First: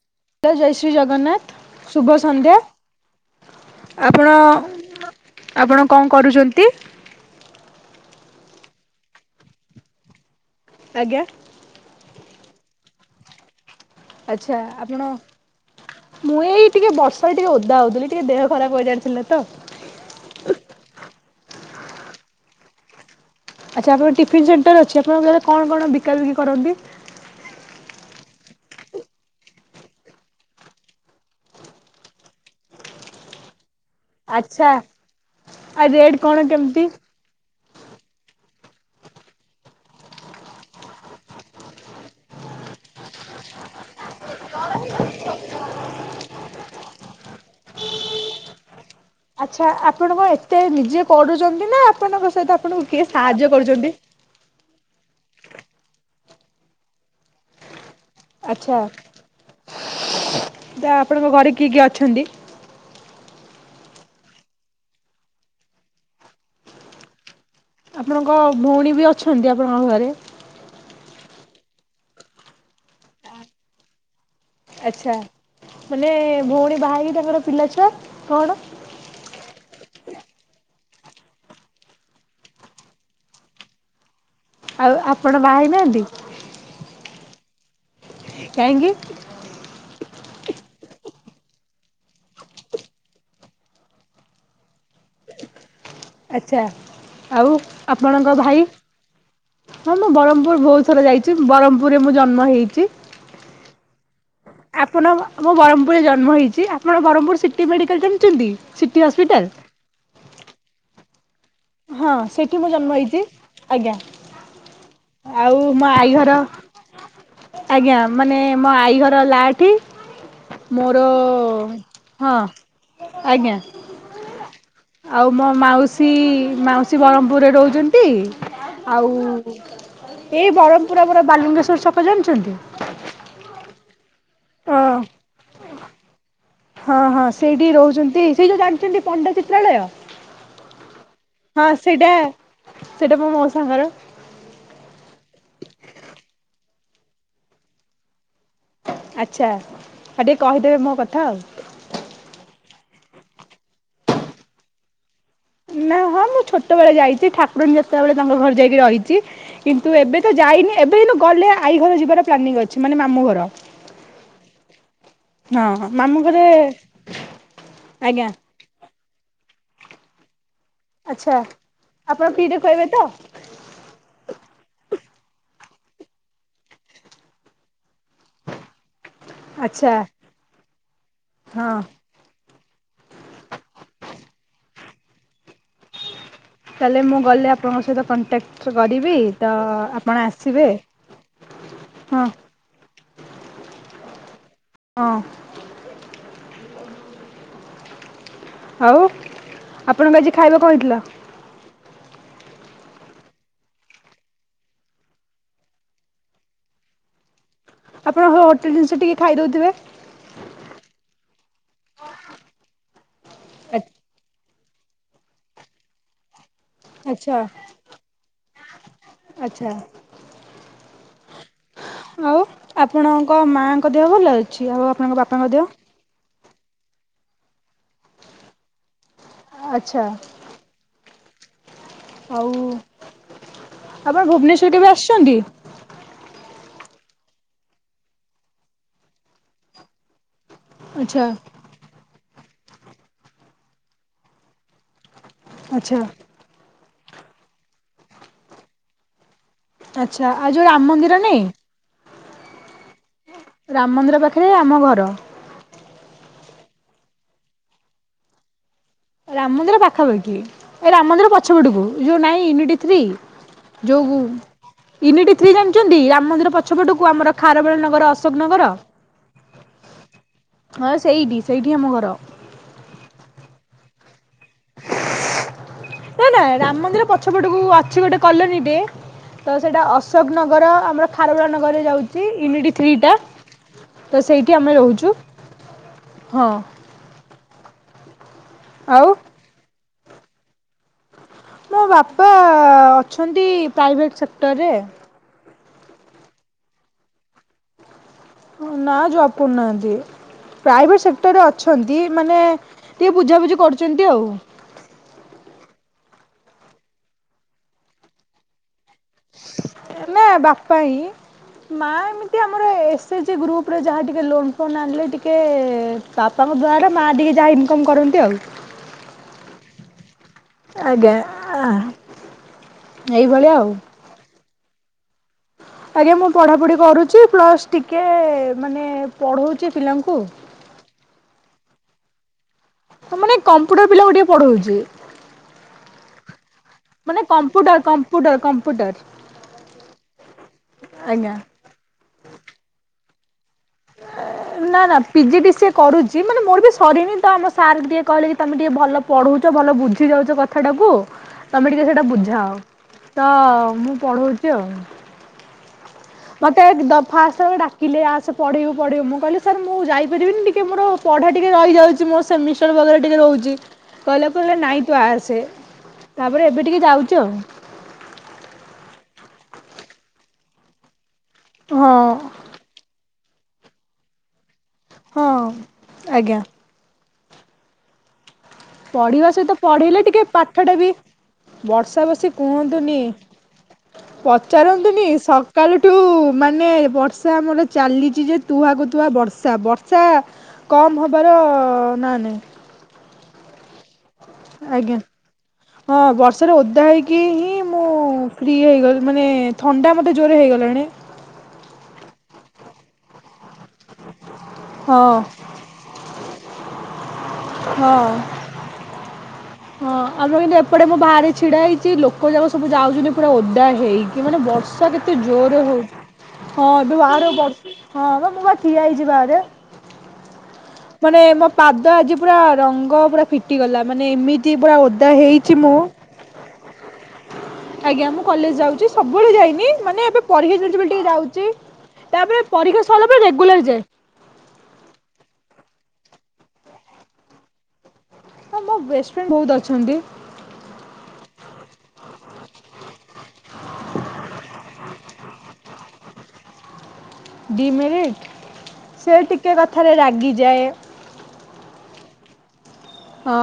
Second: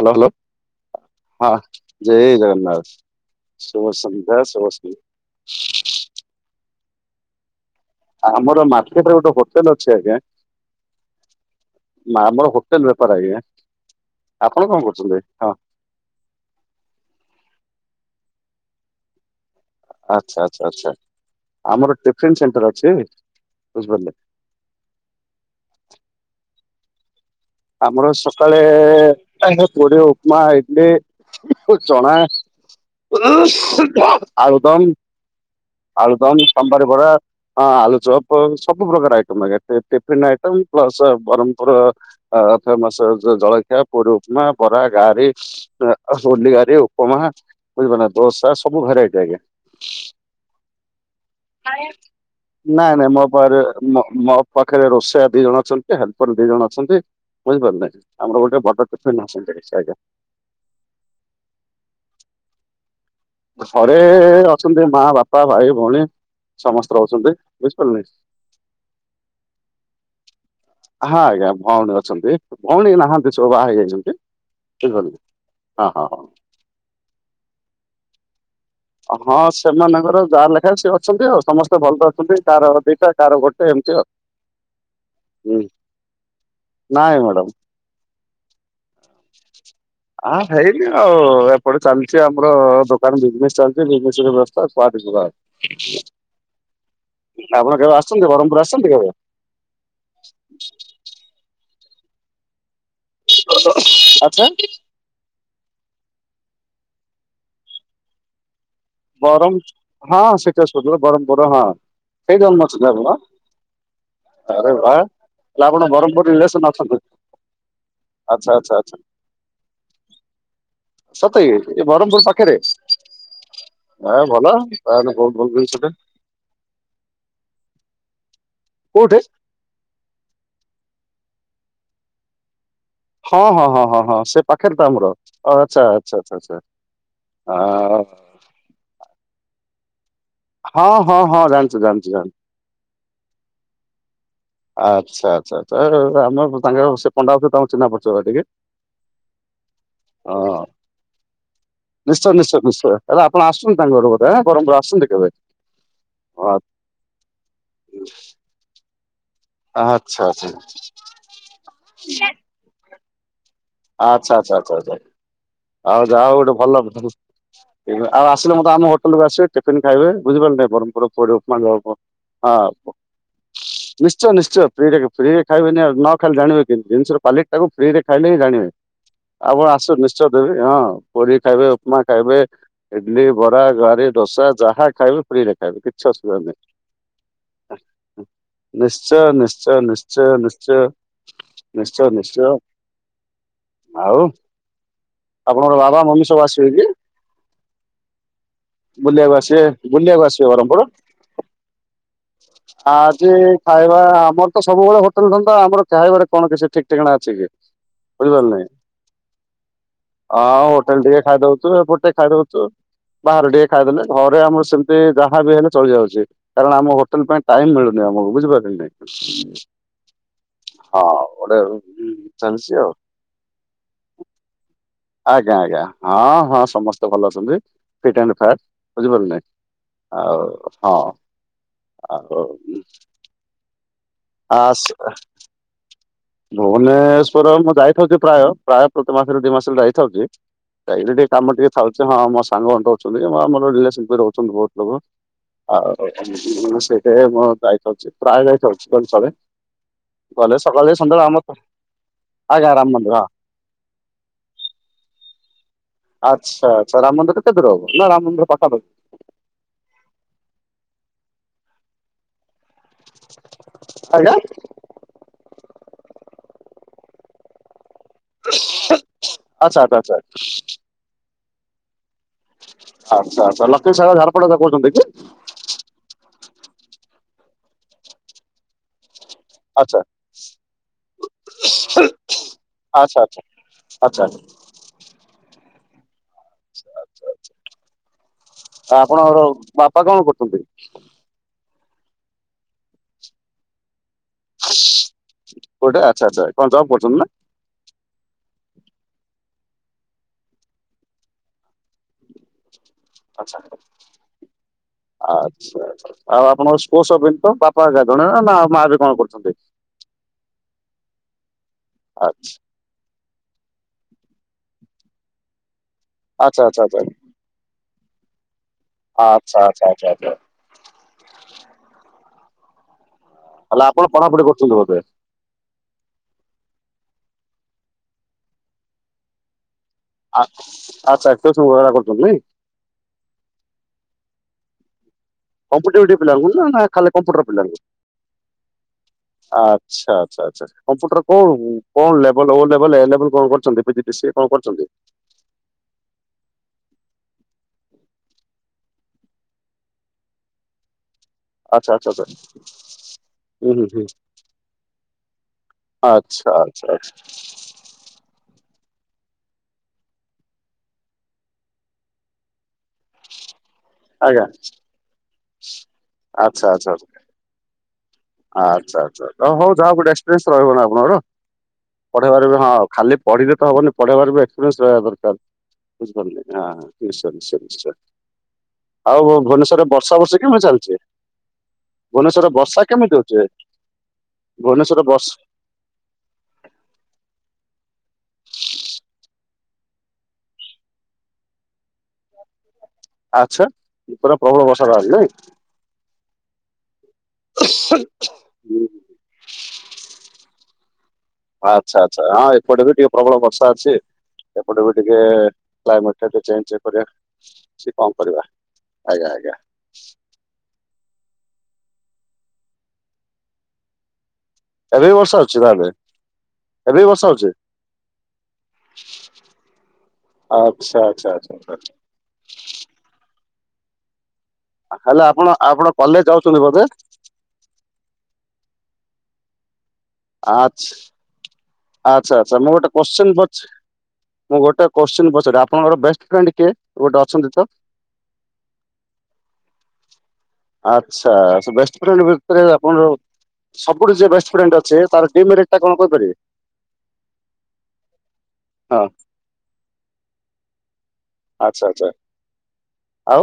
Hello ଲ ଜୟ Shri hello ହଁ ଜଗନ୍ନାଥ ଶୁଭ ଜୟ ସନ୍ଧ୍ୟା। ଜଗନ୍ନାଥ। ଶୁଭ ସନ୍ଧ୍ୟା ଆପଣ ଶୁଭ ସନ୍ଧ୍ୟା ଆପଣ କଣ କରୁଚନ୍ତି? ଆମର ମାର୍କେଟରେ ଗୋଟେ ହୋଟେଲ ଅଛି ଆଜ୍ଞା। ଆଜ୍ଞା। ନା ଆମର ହୋଟେଲ ବ୍ୟାପାର ଆଜ୍ଞା। ଆଚ୍ଛା କଣ ଆପଣ କରୁଛନ୍ତି ହଁ ମୁଁ ଏଇ ଟିକେ ବର୍ଷାରେ ଟିକେ ଓଦା ହଉଥିଲି। ଟିକେ ଦେହ ଖରାପ କରିବାର ଥିଲା ତ। ଆଚ୍ଛା ଆଚ୍ଛା ଆଚ୍ଛା। ଆମର ଟିଫନ୍ ସେଣ୍ଟର ଅଛି। ଆଚ୍ଛା ବୁଝିପାରିଲେ ଆପଣଙ୍କ ଟିଫନ୍ ସେଣ୍ଟର ଅଛି। ଆପଣଙ୍କ କଣ କଣ ବିକା ବିକି କରନ୍ତି? ଆମର ସକାଳେ ପୁରି ଉପମା ଇଡଲି। ଚଣା। ଆଚ୍ଛା ଆଳୁଦମ, ଆଉ ରେଟ୍ କଣ ଆଳୁଦମ କେମିତି? ସାମ୍ବାର ବରା ହଁ ଆଳୁଚପ। ସବୁ ପ୍ରକାର ଆଇଟମ୍ ଆଜ୍ଞା ଟ ଟିଫନ୍ ଆଇଟ ପ୍ଲସ ବରହମପୁର ଆ ଆରେ ତା ମେସେ ଜଳଖିଆ ପୁରି। ପମା ବରା ଗାରି ଅ ଅ ହୁଲିଆରୀ ଉପମା ବୁଝିପାରିଲନା ଦୋସା ସବ ଆଛା ଆପଣ କଣ ଏତେ ନିଜେ କରୁଛନ୍ତି ନା ନାଇଁ ଆପଣଙ୍କ ସହିତ ଆପଣଙ୍କୁ କିଏ ନାଇଁ ମୋ ସାହାଯ୍ୟ ପାଖରେ କରୁଛନ୍ତି? ମୋ ମୋ ପାଖରେ ରୋଷେୟା ଦି ଜଣ ଅଛନ୍ତି ହେଲ୍ପର ଦି ଜଣ ଅଛନ୍ତି ବୁଝିପାରିଲେ? ଆମର ଗୋଟେ ଆଚ୍ଛା ବଡ଼ ଟୀଫିନ ଅଛି ଆଞା। ତ ଆପଣଙ୍କ ଘରେ କିଏ କିଏ ଅଛନ୍ତି? ଘରେ ଅଛନ୍ତି ମା ବାପା ଭାଇ ଭଉଣୀ ସମସ୍ତେ ରହୁଚନ୍ତି। ଆପଣଙ୍କ ଭଉଣୀ ବି ଅଛନ୍ତି ଆପଣଙ୍କ ଘରେ? ହଁ ଆଜ୍ଞା ଭଉଣୀ ଅଛନ୍ତି ଭଉଣୀ ନାହାନ୍ତି ସବୁ ବାହା ହେଇ ଯାଇଚନ୍ତି ଆଛା ମାନେ ଭଉଣୀ ବାହା ହେଇକି ତାଙ୍କର ପିଲା ଛୁଆ କଣ? ହଁ ସେମାନଙ୍କର ଯାହାର ଲେଖା ସେ ଅଛନ୍ତି ଆଉ ସମସ୍ତେ ଭଲ ଅଛନ୍ତି କାର ଦିଟା କାର ଗୋଟେ ଏନ୍ତି ଆଉ। ଆଉ ଆପଣ ବାହାହେଇ ନାହାନ୍ତି? ହଉ। କାହିଁକି? ଅ ହେଇନି ଆଉ ଏପଟେ ଚାଲିଚି ଆମର ଦୋକାନ ବିଜନେସ ଚାଲିଚି। ଏ ବିଜନେସ ରେ ବସ୍ଥା କୁଆଡ଼େ ଯିବା ଆସି ଆଚ୍ଛା ଆଉ ଆସଛନ୍ତି ଆପଣଙ୍କ ବ୍ରହ୍ମପୁର ଭାଇ? ଆସଛନ୍ତି କେବେ ହଁ ମୁଁ ବରହମପୁର ବହୁତ ଥର ଯାଇଚି, ବରହମ୍ପୁରେ ମୁଁ ଜନ୍ମ ହେଇଚି। ଓ ଓ ହ ଆଚ୍ଛା। ଆପଣ ମୁଁ ବରହମପୁରରେ ଜନ୍ମ ହେଇଚି, ଆପଣ ବରହମପୁର ସିଟି ମେଡିକାଲ ଜାଣିଚନ୍ତି? ବରମ ହଁ ସିଟି ହସ୍ପିଟାଲ ବରହମପୁର। ମ୍ପୁର ହଁ ସେଇଠୀ ସେଠି ଜନ୍ମ ମୁଁ ହେଇଚନ୍ତି ଆପଣ? ହେଇଛି ଆଜ୍ଞା। ଆରେ ବା ଆଉ ହେଲେ ମୋ ଆପଣ ଆଈ ବରମପୁର ଘର ରିଲେସନ ଅଛନ୍ତି। ଆଜ୍ଞା ମାନେ ଆଚ୍ଛା ମୋ ଆଚ୍ଛା ଆଚ୍ଛା ଆଈ ଘର ଲାଠି। ମୋର ସତେ କି ଏ ବ୍ରହ୍ମପୁର ହଁ ଆଜ୍ଞା। ଏ ଭଲ। ତାହେଲେ ଆଉ ବହୁତ ମୋ ଭଲ ଜିନିଷଟେ ମାଉସୀ ମାଉସୀ ବରହମ୍ପୁର ରେ ରହୁଚନ୍ତି। ଆଉ କୋଉଠି ଏଇ ବରହମପୁର ଆମର ବାଲୁଙ୍କେଶ୍ୱର ଛକ ଜାଣିଚନ୍ତି? ହଁ ହଁ ହଁ ହଁ ହଁ ସେ ପାଖରେ ତ ଆମର ଆଚ୍ଛା ଆଚ୍ଛା। ଆଚ୍ଛା ଆଚ୍ଛା ହଁ ହଁ ଆ, ସେଇଠି ରହୁଚନ୍ତି ସେ ଯୋଉ ଜାଣିଚନ୍ତି ପଣ୍ଡା ଚିତ୍ରାଳୟ? ହଁ ହଁ ଜାଣିଛୁ ଜାଣିଛୁ ସେଇଟା ଜାଣିଛୁ ସେଇଟା ମୋ ମଉସା ଙ୍କର। ଆଚ୍ଛା ଆଚ୍ଛା ଆଚ୍ଛା ଆରେ ଆମ ତାଙ୍କ ସେ ପଣ୍ଡା ଙ୍କ ସହ ସେ ଆମ ଚିହ୍ନା ପରିଚୟ ବା ଟିକେ। ଆଚଛା ଆଉ ଟିକେ ହଁ କହିଦେବେ ମୋ କଥା ଆଉ। ଲେ ଆପଣ ଆସଚନ୍ତି ତାଙ୍କ ଘର ପଟେ ହାଁ ବରମପୁର ଆସନ୍ତୁ କେବେ? ନା ହଁ ମୁଁ ଛୋଟ ବେଳେ ଯାଇଚି, ଠାକୁରଣୀ ଯାତ୍ରା ବେଳେ ତାଙ୍କ ଘରେ ଯାଇକି ରହି କିନ୍ତୁ ଆଚ୍ଛା ଏବେ ତ ଆଚ୍ଛା ଯାଇନି ଏବେ କିନ୍ତୁ ଗଲେ ଆଇ ଘର ଯିବାର ପ୍ଲାନିଂ ଅଛି ମାନେ ମାମୁ ଘର ଆଚ୍ଛା ଆଚ୍ଛା ଆଚ୍ଛା ଆଚ୍ଛା। ହଁ ଆଉ ମାମୁଁ ଯାହା ହଉ ଘରେ ଗୋଟେ ଭଲ, ଆଉ ଆଜ୍ଞା ଆସିଲେ ମଧ୍ୟ ଆମ ହୋଟେଲକୁୁ ଆସିବେ। ଟିଫିନ୍ ଖାଇବେ ବୁଝିପାରିଲେ ନା। ବରଂପୁରର ପୁରୀ ଆଚ୍ଛା ଉପମା ଦବ ଆପଣ ଫ୍ରିରେ ଖୁଆଇବେ ହଁ ତ? ନିଶ୍ଚୟ ନିଶ୍ଚୟ ଫ୍ରି ରେ କ ଫ୍ରିରେ ଖାଇବେନି ଆଉ, ନ ଖାଇଲେ ଜାଣିବେ କିମତି, ଜିନିଷର କ୍ୱାଲିଟି ଟାକୁ ଫ୍ରୀ ରେ ଖାଇଲେି ହିଁ ଜାଣିବେ। ଆପଣ ଆଚ୍ଛା ଆସନ୍ତୁ ନିଶ୍ଚୟ ଦେବି ହଁ ପୁରି ହଁ। ଖାଇବେ ଉପମା ଖାଇବେ। ଇଡଲି ବରା ଗାରି ଦୋସା, ଯାହା ଖାଇବେ ଫ୍ରି ରେ ଖାଇବେ କିଛି ଅସୁବିଧା ନାହିଁ। ତାହେଲେ ମୁଁ ଗଲେ ଆପଣଙ୍କ ସହିତ କଂଟଟାକ୍ଟ କରିବି ନିଶ୍ଚୟ ତ ନିଶ୍ଚୟ ନିଶ୍ଚୟ ଆପଣ ଆସିବେ। ନିଶ୍ଚୟ ନିଶ୍ଚୟ ହଁ ନିଶ୍ଚୟ। ଆଉ ହଁ ଆପଣଙ୍କର ବାବା ମମି ସବୁ ଆସିବେ କି? ଆଉ ବୁଲବାକୁ ଆସିବେ। ଆପଣଙ୍କୁ ବୁଲଆବାକୁ ଆଜି ଆସିବେ ଖାଇବା କଣ ବରମ୍ପର! ହେଇଥିଲା? ଆ ଆଜି ଖାଇବା ଆମର ତ ସବୁବେଳେ ହୋଟେଲ ଧନ୍ଦା ଆମର ଖାଇବାରେ କଣ କିଛି ଠିକ ଠିକଣା ଅଛି କି? ଆପଣ ହୋଟେଲ ଜିନିଷ ଟିକେ ଖାଇଦଉ ହଁ ହୋଟେଲରେ ଟିକେ ଖାଇଦଉଚୂ, ଏ ପଟେ ଟିକେ ଖାଇଦଉଚୁ। ବାହାରେ ଟିକେ ଖାଇଦେଲେ ଘରେ ଆମର ସେମିତି ଯାହା ବି ହେଲେ ଚଳି ଯାଉଚି କାରଣ ଟେଲ ଆଚ୍ଛା ପାଇଁ ଟାଇମ୍ ମିଳୁନି ଆମକୁୁ ବୁଝିପାରିଲେ କି? ଆଚ୍ଛା। ହଁ ଗୋଟେ ଆଉ ଚାଲିଛି ଆଉ ଆପଣଙ୍କ ମାଙ୍କ ଦେହ ଭଲ ଅଛି ଆଉ? ଆପଣଙ୍କ ବାପାଙ୍କ ଆଜ୍ଞା ଦେହ? ଆଜ୍ଞା ହଁ ହଁ ସମସ୍ତେ ଭଲ ଅଛନ୍ତି ଫିଟ ଆଣ୍ଡ ଫାର ବୁଝିପାରୁିଲନ ନାଇ? ଆଚ୍ଛା ଆଉ ହଁ। ଆଉ ଆପଣ ଆ ଭୁବନେଶ୍ୱର କେବେ ଆସ ଆସିଛନ୍ତି? ଭୁବନେଶ୍ୱଵର ମୁଁ ଯାଇଥାଉଚି ପ୍ରାୟ ପ୍ରାୟ ପ୍ରତି ମାସରେ ଦି ମାସରେ ମୁଁ ଯାଇଥାଉଚି। ଯାଇଚି ଆଚ୍ଛା ଟିକେ କାମ ଟିକେ ଥାଉଚି ହଁ ମୋ ସାଙ୍ଗମାନେ ବି ରହୁଛନ୍ତି ମୋର ରହୁଚନ୍ତି ବହୁତ ଲୋକ ଆଚ୍ଛା ଆଉ ସେଇଥି ପାଇଁ ମୁଁ ଯାଇ ଥାଉଛି ପ୍ରାୟ ଯାଇ ହଉଛି କଥରେ। ଆଚ୍ଛା ଆଉ ଗଲେ ଯୋଉ ରାମ ସକାଳେ ଯାଇ ମନ୍ଦିର ସନ୍ଧ୍ୟବେଳେ ନାଇଁ ଆମ ଆଜ୍ଞା ଆରାମ ମନ୍ଦିର ହଁ। ରାମ ମନ୍ଦିର ପାଖରେ ଆମ ଘର। ଆଚଛା ଆଚ୍ଛା ରାମ ମନ୍ଦିରରୁ କେତ ଦୂର ହବ, ନା ରାମ ମନ୍ଦିରେ ପାଖା ପାଖି? ରାମ ମନ୍ଦିର ପାଖାପାଖି ଏ ରାମ ମନ୍ଦିର ପଛପଟକୁ, ଏ ଯୋଉ ନାଇଁ? ଯୋଉ ଆଜ୍ଞା ନି ଥ୍ରୀ ଜାଣିଛନ୍ତି, ରାମ ମନ୍ଦିର ପଛପଟ ଆମର ଖାରବେଳ ନଗର ଅଶୋକ ନଗର, ଆଚ୍ଛା ଆଚ୍ଛା ଆଚ୍ଛା ହଁ ସେଇଠି ସେଇଠି ଆମ ଘର। ଆଛା ଆଛା ଲକ୍ଷ୍ମୀ ସାଗର ଝାରପଡା କହୁଛନ୍ତି କି? ଛପଟକୁ ଅଛି ଗୋଟେ କଲନୀଟିଏ ତ ସେଇଟା ଆଚ୍ଛା ଅଶୋକ ନଗର ଆମର ଖାରବେଡ଼ ନଗରରେ ଯାଉଛି, ୟୁନିଟ ଥ୍ରୀ ଟା ଆଚ୍ଛା ଆଚ୍ଛା ତ ଆଚ୍ଛା ସେଇଠି ଆମେ ରହୁଛୁ। ହଁ ଆଚ୍ଛା ଆଚ୍ଛା। ଆଉ ଆପଣଙ୍କର ବାପା କଣ କରୁଛନ୍ତି? ମୋ ବାପା ଅଛନ୍ତି ପ୍ରାଇଭେଟ ସେକ୍ଟରରେ ଗୋଟେ ଆଚ୍ଛା ଆଚ୍ଛା କଣ ଯକୁ ପଡୁଛନ୍ତି ନା? ନା ଜବ କରୁନାହାନ୍ତି ପ୍ରାଇଭେଟ ସେକ୍ଟରରେ ଅଛନ୍ତି ମାନେ ଟିକେ ଆଚ୍ଛା ବୁଝାବୁଝି ଆଚ୍ଛା କରୁଛନ୍ତି ଆଉ। ଆଚ୍ଛା ଆଉ ଆପଣଙ୍କ ସ୍ୋସ ତ ବାପା ଆ ଜଣେ ମା ମା ବି କଣ କରୁଛନ୍ତି? ପାଇଁ ମା ଏମିତି ଆମର ଏସ୍ ସେ ଯେ ଗ୍ରୁପରେ ଯାହା ଟିକେ ଲୋନ୍ ଫୋନ୍ ଆଣିଲେ ଟିକେ ବାପାଙ୍କ ଆଚ୍ଛା ଆଚ୍ଛା ଦ୍ଵାରା ଆଚ୍ଛା ମା ଟିକେ ଯାହା ଇନକମ କରନ୍ତି ଆଉ। ଆଚ୍ଛା ଆଚ୍ଛା ଆଛା ଆଛା। ଆଜ୍ଞା। ଏଇଭଳିଆ ଆଉ ତାହେଲେ ଆପଣ ପଢାପଢି କରୁଛନ୍ତି ଭବେ? ଆଜ୍ଞା ମୁଁ ପଢାପଢି କରୁଛି, ପ୍ଲସ୍ ଟିକେ ମାନେ ପଢଉଛି ଆ ଆ କରୁଛନ୍ତି ନାଇଁ? ତ ମାନେ କମ୍ପୁଟର ପିଲା ଟିକେ ପଢଉଛି। କମ୍ପଟି ପିଲାଙ୍କୁ ନା ଖାଲି କମ୍ପ୍ୟୁଟର ପିଲା? କମ୍ପ୍ୟୁଟର କମ୍ପ୍ୟୁଟର ଆଛା ଆଚ୍ଛା ଆଛା କମ୍ପୁଟର ଆଜ୍ଞା କଣ ଲେବେଲ ଓ ଲେବେଲ, ଏ ଲେବେଲ? ନା ନା ପିଜି ସି କରୁଛି ମାନେ ମୋର ବି ସରିନି ତ ଆମ ସାର୍ ଟିକିେ କହିଲେ, କି ତୁମେ ଟିକିେ ଭଲ ପଢ଼ାଉଛ ଭଲ ବୁଝି ଯାଉଛ କଥାଟାକୁ ତମେ ଟିକେ ଆଚ୍ଛା ସେଇଟା ଆଚ୍ଛା ଆଚ୍ଛା ବୁଝାଅ, ତ ହୁଁ ହୁଁ ମୁଁ ହୁଁ ପଢଉଛି ଆଉ। ଆଚ୍ଛା ମତେ ଆଚ୍ଛା ଦଫା ଆସ ଡାକିଲେ ଆସ ପଢିବ? ପଢିବ ମୁଁ କହିଲି ସାର୍ ମୁଁ ଯାଇପାରିବିନିି ଟିକେ ମୋର ପଢା ଟିକେ ରଯାଉଛି ମୋ ସେ ଟିକେ ରହୁଛି ଆଜ୍ଞା କହପ ନାଇ ତାପରେ ଏବେ ଟିକେ ଯାଉଛୁ ଆଉ। ଆ ହଉ ଯାହା ଗୋଟେ ଏକ୍ସପିରିଏସ ରହିବନା, ଆପଣର ହଁ ପଢ଼େଇବାରେ ହଁ ଖାଲି ପଢ଼ିଲେ ତ ହବନି ପଢ଼େଇବାର ବି ଏକ୍ସପିରିଏନ୍ସ ରହିବା ହଁ। ଦରକାର ବୁଝିପାରିଲେ ଆଜ୍ଞା ନିଶୟ ନିଶ୍ଚୟ ନିଶ୍ଚୟ। ଆଉ ପଢ଼ିବା ସହିତ ଭୁବନେଶ୍ୱରରେ ପଢ଼େଇଲେ ବର୍ଷା ଟିକେ ବର୍ଷି ପାଠ କେମିତି ଟା ବି ଚାଲିଛି ବର୍ଷା ବସି ଭୁବନେଶ୍ୱରରେ ବର୍ଷା କୁହନ୍ତୁନି। କେମିତି ହଉଛି ଭୁବନେଶ୍ୱରରେ ପଚାରନ୍ତୁନି ବର୍ଷା ସକାଳୁଠୁ ମାନେ ବର୍ଷା ଆମର ଚାଲିଛି ଯେ ତୁଆ କୁ ତୁଆ ବର୍ଷା ବର୍ଷା କମ ହବାର ନା ନାଇଁ? ଆଚ୍ଛା ପୁରା ପ୍ରବଳ ବର୍ଷା ତାହେଲେ ନାଇଁ? ହଁ ବର୍ଷାରେ ଓଧା ହେଇକି ହିଁ ମୁଁ ମୁଁ ଫ୍ରି ହୁଁ, ହେଇଗଲି ମାନେ ଥଣ୍ଡା ମୋତେ ଜୋରରେ ହେଇଗଲାଣି ଆଚ୍ଛା ଆଛା ହଁ ଏପଟେ ବି ଟିକେ ପ୍ରବଳ ବର୍ଷା ଅଛି। ଏପଟ ବି ହଁ ଟିକେ କ୍ଲାଇମେଟ ଟିକେ ଚେଞ୍ଜ କରିବା ସେ ହଁ। କଣ କରିବା ଆଜ୍ଞା ଆଜ୍ଞା। ହଁ ଆମର କିନ୍ତୁ ଏପଟେ ମୋ ବାହାରେ ଛିଡ଼ା ହେଇଛି ଲୋକ ଯାକ ସବୁ ଯାଉଛନ୍ତି, ପୁରା ଓଦା ହେଇକି ମାନେ ବ ର୍ଷା ଏବେ ବି କେତେ ବର୍ଷା ହଉଛି ଜୋର ହଉ ତାହେଲେ ହଁ ଏବେ ବି ବର୍ଷା ବାଡ଼େ ଯୋ ହଉଛି ବ ହଁ ବା ମୁଁ ବା ଠିଆ ହେଇଚି ବାହାରେ। ଆ ମାନେ ମୋ ପାଦ ଆଜି ପୁରା ରଙ୍ଗ ପୁରା ଫିଟିଗଲା ମାନେ ଏମିତି ମିତି ପୁରା ଓଦା ହେଇଛି ମୁଁ ଛନ୍ତି ବୋଧେ? ଆଜ୍ଞା ମୁଁ କଲେଜ ଯାଉଛି, ସବୁବେଳେ ଯାଇନି ମାନେ ଏବେ ପରୀକ୍ଷା ଚାଲିଛି ଆଚ୍ଛା ବୋଲିି ଟିକେ ଯାଉଛି ଆଚ୍ଛା ତାପରେ ଆଚ୍ଛା ମୁଁ ପରୀକ୍ଷା ଗୋଟେ ସରିଲା ପରେ କୋଶ୍ଚେନ୍! ରେଗୁଲାର ଯାଏ ମୁଁ ଗୋଟେ କୋଶ ପଚାରି ଆପଣଙ୍କର ବେଷ୍ଟ ଫ୍ରେଣ୍ଡ କିଏ ଗୋଟେ ଅଛନ୍ତି ତ? ହଁ ମୋ ବେଷ୍ଟ ଫ୍ରେଣ୍ଡ ବହୁତ ଅଛନ୍ତି ଆଛା ବେଷ୍ଟ ଫ୍ରେଣ୍ଡ ଆପଣର ସବୁଠୁ ଯେ ବେଷ୍ଟ ଫ୍ରେଣ୍ଡ ଅଛି ତାର ଡିମେରିଟ ଟା କଣ କହିପାରିବେ? ଡିମେରିଟ ହଁ ସେ ଟିକେ କଥାରେ ରାଗିଯାଏ ଆଚ୍ଛା ଆଚ୍ଛା। ହଁ। ଆଉ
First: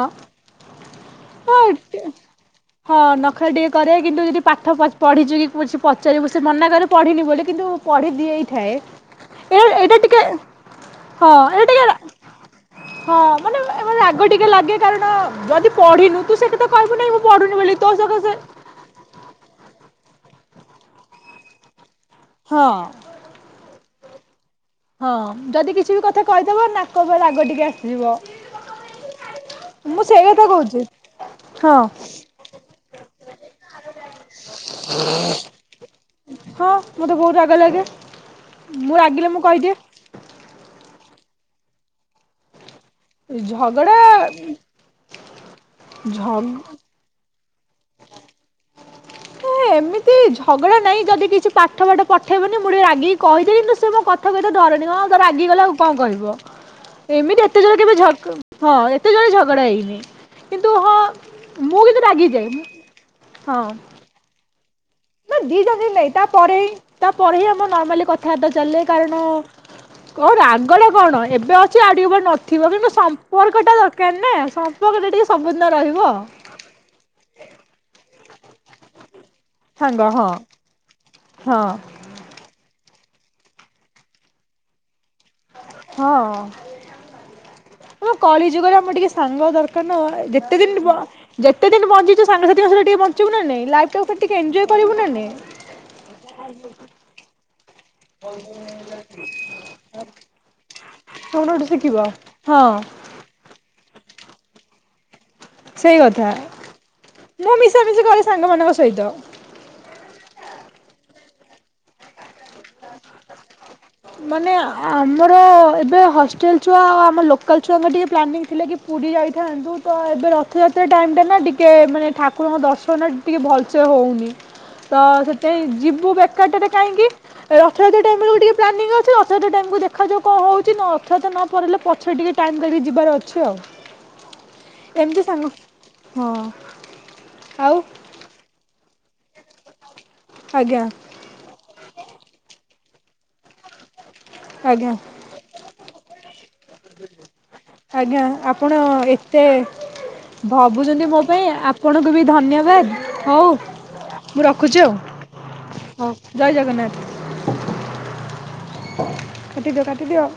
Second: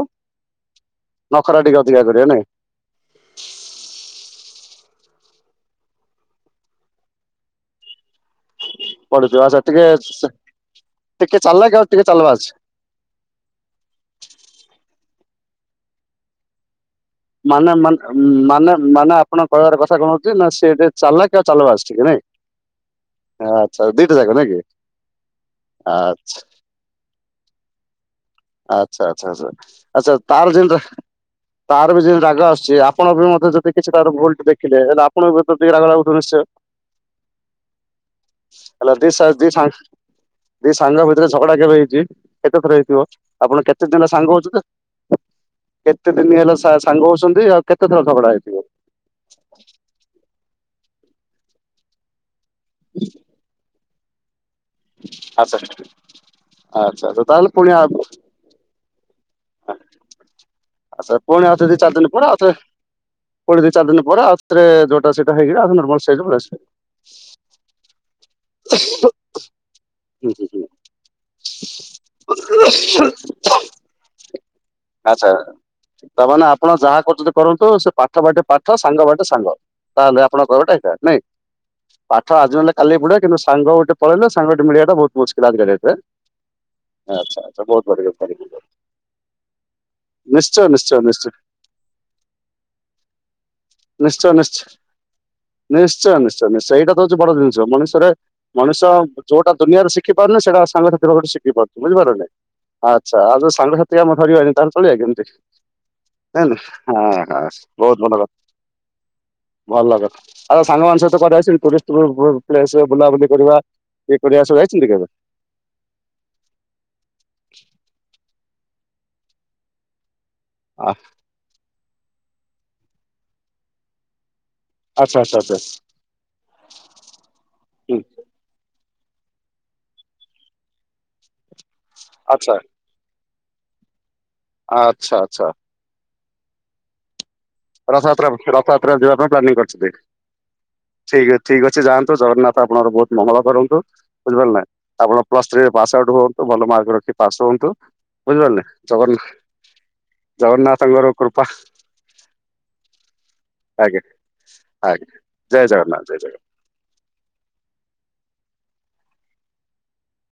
ହଁ ନଖରା ଟିକେ ଅଧିକା କରିବେ ନାଇଁ ହଁ ନଖ ଟିକେ କରିବା କିନ୍ତୁ ଯଦି ପାଠ ପଢ଼ି ପଢ଼ିଛି କିଛି ପଚାରିବୁ ସେ ମନାକରେ ପଢ଼ିନି ବୋଲି କିନ୍ତୁ ପଢ଼ି ଦିଏ ଥାଏ ପଢୁଥିବ ଆଚ୍ଛା ଏଟ ଏଇଟା ଟିକେ ହଁ ଟିକେ ଚାଲାକ ଏଟା ଆଉ ଚାଲବାଜ। ଟିକେ ହଁ ମାନେ ଏ ରାଗ ଟିକେ ଲାଗେ କାରଣ ଯଦି ପଢ଼ିନୁ ତୁ ସେ କଥା ମାନେ ମେ ମାନେ ମାନେ ଆପଣଙ୍କ କହିବାର କଥା କଣ ହଉଚି କଣଉଥିଲେ ନା ସେ ଚାଲକ୍ ଆଉ ଚାଲବାଜ୍? ଚି ନାଇଁ ହଁ ଆଚ୍ଛା ଦିଟା ଯାକ ନାଇଁ କି! ହଁ ଯଦି କିଛି ବି ଆ- କଥା କହିଦବ ନାକ ଉପରେ ରାଗ ଟିକେ ଆସିଯିବ। ଆଚ୍ଛା ଆଚ୍ଛା ଆଛା ମୁଁ ଆଚ୍ଛା ସେଇ କଥା ତାର ଯେନ୍ତା କହୁଛି ହଁ ତାର ବି ଯି ରାଗ ଆସୁଛି ଆପଣଙ୍କର ମଧ୍ୟ୍ୟ ଯଦି କିଛି ତାର ଭୁଲଟେ ଦେଖିଲେ ତାହେଲେ ଆପଣ ବି ରା ହଁ ମୋତେ ବହୁତ ରାଗ ଲାଗେ ହେଲା ମୁଁ ଦି ସା ରାଗିଲେ ମୁଁ ଦି ସାଙ୍ଗ କହିଦିଏ। ଦି ସାଙ୍ଗ ଭିତରେ ଝଗଡ଼ା କେବେ ହେଇଚି କେତେଥର ହେଇଥିବ? ଆପଣ କେତେ ଝଗଡା ଦିନ ସାଙ୍ଗ ହଉଛନ୍ତି, କେତେ ଦିନ ଝଗ ହେଲା ସା ସାଙ୍ଗ ହଉଛନ୍ତି ଆଉ କେତେ ଥର ଝଗଡ଼ା ହେଇଥିବ? ଏମିତି ଝଗଡ଼ା ନାଇଁ ଯଦି କିଛି ପାଠ ପାଠ ପଠେଇବନି ମୁଁ ଟିକେ ରାଗିକି କହିଦେବି ସେ ମୋ କଥାକୁ ଏ ତେ ଧରେନି କଣ ତ ଆଚ୍ଛା ରାଗିଗଲା ଆଉ କଣ କହିବ ଆଚ୍ଛା ଆଚ୍ଛା ଏମିତି ତାହେଲେ ଏତେ ପୁଣି ଜୋର ଆଉ କେବେ ଝ ହଁ ଏତେ ଜୋରେ ଝଗଡ଼ା ହେଇନି। କିନ୍ତୁ ହଁ ଆଚ୍ଛା ପୁଣି ଆଉଥରେ ଦି ମୁଁ ଚାରି କିନ୍ତୁ ଦିନ ପରେ ଆଉଥରେ ରାଗିଯାଏ ହଁ। ପୁଣି ଦି ଚାରି ଦିନ ପରେ ଆଉଥରେ ଯୋଉଟା ସେଇଟା ନା ଦି ହେଇକି ଆଉଥରେ ଜାଣ ନର୍ମାଲ ନାଇଁ ଷ୍ଟେଜକୁ ପଳେଇ ତାପ ଆସିବେ। ହିଁ ତାପରେ ହିଁ ଆମର ନର୍ମାଲି କଥାବାର୍ତ୍ତା ଚାଲଲେ କାରଣ କଣ ହୁଁ ହୁଁ ହୁଁ ରାଗଟା କଣ ଏବେ ଅଛି ଆଉ ଟିକେ ପରେ ନଥିବ କିନ୍ତୁ ସମ୍ପର୍କ ଟା ଦରକାର ନା ସମ୍ପ ଟେ ଟିକେ ଆଚ୍ଛା ସବୁଦିନ ରହିବ। ତାମାନେ ଆପଣ ଯାହା କରୁଛନ୍ତି କରନ୍ତୁ ପାଠ ବାଟେ ପାଠ ସାଙ୍ଗ ବାଟେ ସାଙ୍ଗ ସାଙ୍ଗ ତାହେଲେ ହଁ ଆପଣଙ୍କ କଟ ହେଇ ନାଇଁ ହଁ। ପାଠ ଆଜି ନେଲେ ାଲି ପଡା କିନ୍ତୁ ସାଙ୍ଗ ଗୋଟେ ପଳେଇଲେ ସାଙ୍ଗେ ମିଳିବାଟା ବହୁତ ମୁସ୍କିଲ ଆ ଏ ହଁ କଳି ଯୁଗରେ ଆମର ଟିକେ ସାଙ୍ଗ ଦରକାର ନା ଯେତେ ନିଶ୍ଚୟ ନିଶ୍ଚୟ ଦିନ ନିଶ୍ଚୟ ଯେତେ ଦିନ ବଞ୍ଚିଛ ସ ସାଙ୍ଗସଥିଙ୍କଙ୍ଗ ଟିକେ ବଞ୍ଚିବୁ ନା ଲାଇ ଟା ନିଶ୍ଚୟ ନିଶ୍ଚୟ ଟେଜ କରିବୁ ନାଁ? ନିଶ୍ଚୟ ନିଶ୍ଚୟଶ୍ଚୟ ଏଇଟା ତ ହଉଛିଡ ଜିନଷ ମଣିଷ ମଣିଷ ଯୋଉଟା ଦୁନିଆରେ ଶିଖି ପାରୁନ ସେଇଟା ସାଙ୍ଗ ପାଖ କଣ ଶିଖି ଗୋଟେ ଶିଖିବ ପାରୁଛୁଝିପାରୁନି ହଁ। ଆଛ ଆଉ ଯୋଉ ସାଙ୍ଗସାଥି ଆମ ଧରିବାନି ତାଲେ ଚଳଆ କେମିତ? ସେଇ କଥା ନ ହ ହ ମୁଁ ବହୁତ ମିଶାମିଶି କରେ ଭଲ। ସାଙ୍ଗମାନଙ୍କ ସହିତ। ଭଲ ଲ ଆଉ ସାଙ୍ଗମାନାନଙ୍କ ସହିତ କ ଟରିଷ୍ଟ ପ୍ସ ବୁଲାବୁଲି କରିବା? ଇଏ କରିବା ମାନେ ସବୁ ଯାଇଛନ୍ତି କେବେ ଆମର ଏବେ ହଷ୍ଟେଲ ଛୁଆ ଆ ଆମ ଲୋକାଲ ଛୁଆଙ୍କ ଟିକେ ପ୍ଲାନିଂ ଥିଲେ କି ପୁରୀ ଯାଇଥାନ୍ତୁ ତ ଏବେ ରଥଯାତ୍ରା ଟାଇମ୍ଟା ନା ଟିକେ ମାନେ ଠାକୁରଙ୍କ ଦର୍ଶନ ଟିକେ ଭଲସେ ହଉନି ତ ଆଚ୍ଛା ଆଚ୍ଛା ଆଚ୍ଛା ସେଥିାଇଁ ଯିବୁ ବେକାରଟରେ କାହିଁକି! ହୁଁ ରଥଯାତ୍ର ଟାଇମ ଟିକେ ପ୍ଲାନିଂ ଅ ଅଥୟତ ଟାଇମ୍କୁୁ ଦେଖାଯାଉ କଣ ହଉଛି ନା ଅଥକ୍ଷୟତ ନ ପିଲଲେ ପଛେ ଟିକେ ଆଚ୍ଛା ଟାଇମ ଲାଗିକି ଯିବାର ଅଛି ଆଉ। ଆଚ୍ଛା ଏମିତି ସାଙ୍ଗ ଆଚ୍ଛା। ହଁ। ଆଉ ରଥଯାତ୍ରା କୁ ରଥଯାତ୍ରା ଯିବା ପାଇଁ ପ୍ଲାନିଂ କରିଛନ୍ତି। ଆଜ୍ଞା ଠିକ ଅ ଠିକ ଅଛି ଯାଆନ୍ତୁ ଜଗନ୍ନାଥ ଆପଣଙ୍କର ବହୁତ ମଙ୍ଗଳ କରନ୍ତୁ। ବୁଝିପାରିଲ ନା ଆଜ୍ଞା ଆପଣ ପ୍ଲସ୍ ଥ୍ରୀରେ ପାସ୍ ଆଉଟ୍ ହୁଅନ୍ତୁ ଭଲ ମାର୍କ ରଖି ପାସ୍ ହୁଅନ୍ତୁ। ଆଜ୍ଞା ବୁଝିପାରିଲେ ଆପଣ ଜଗନ୍ନା ଏତେ ଜଗନ୍ନାଥଙ୍କର ଭାବୁଛନ୍ତି ମୋ କୃପା ପାଇଁ ଆପଣଙ୍କୁ ବି ଧ ନ୍ୟବାଦ ହଉ ଆଜ୍ଞା ମୁଁ ରଖୁଛି ଆଉ ଆଜ୍ଞା ଜୟ ଜଗନ୍ନାଥ ଜଗନ୍ନାଥ। ହଉ ଜୟ ଜଗନ୍ନାଥ। [inaudible] କାଟି ଦିଅ କାଟି ଦିଅ।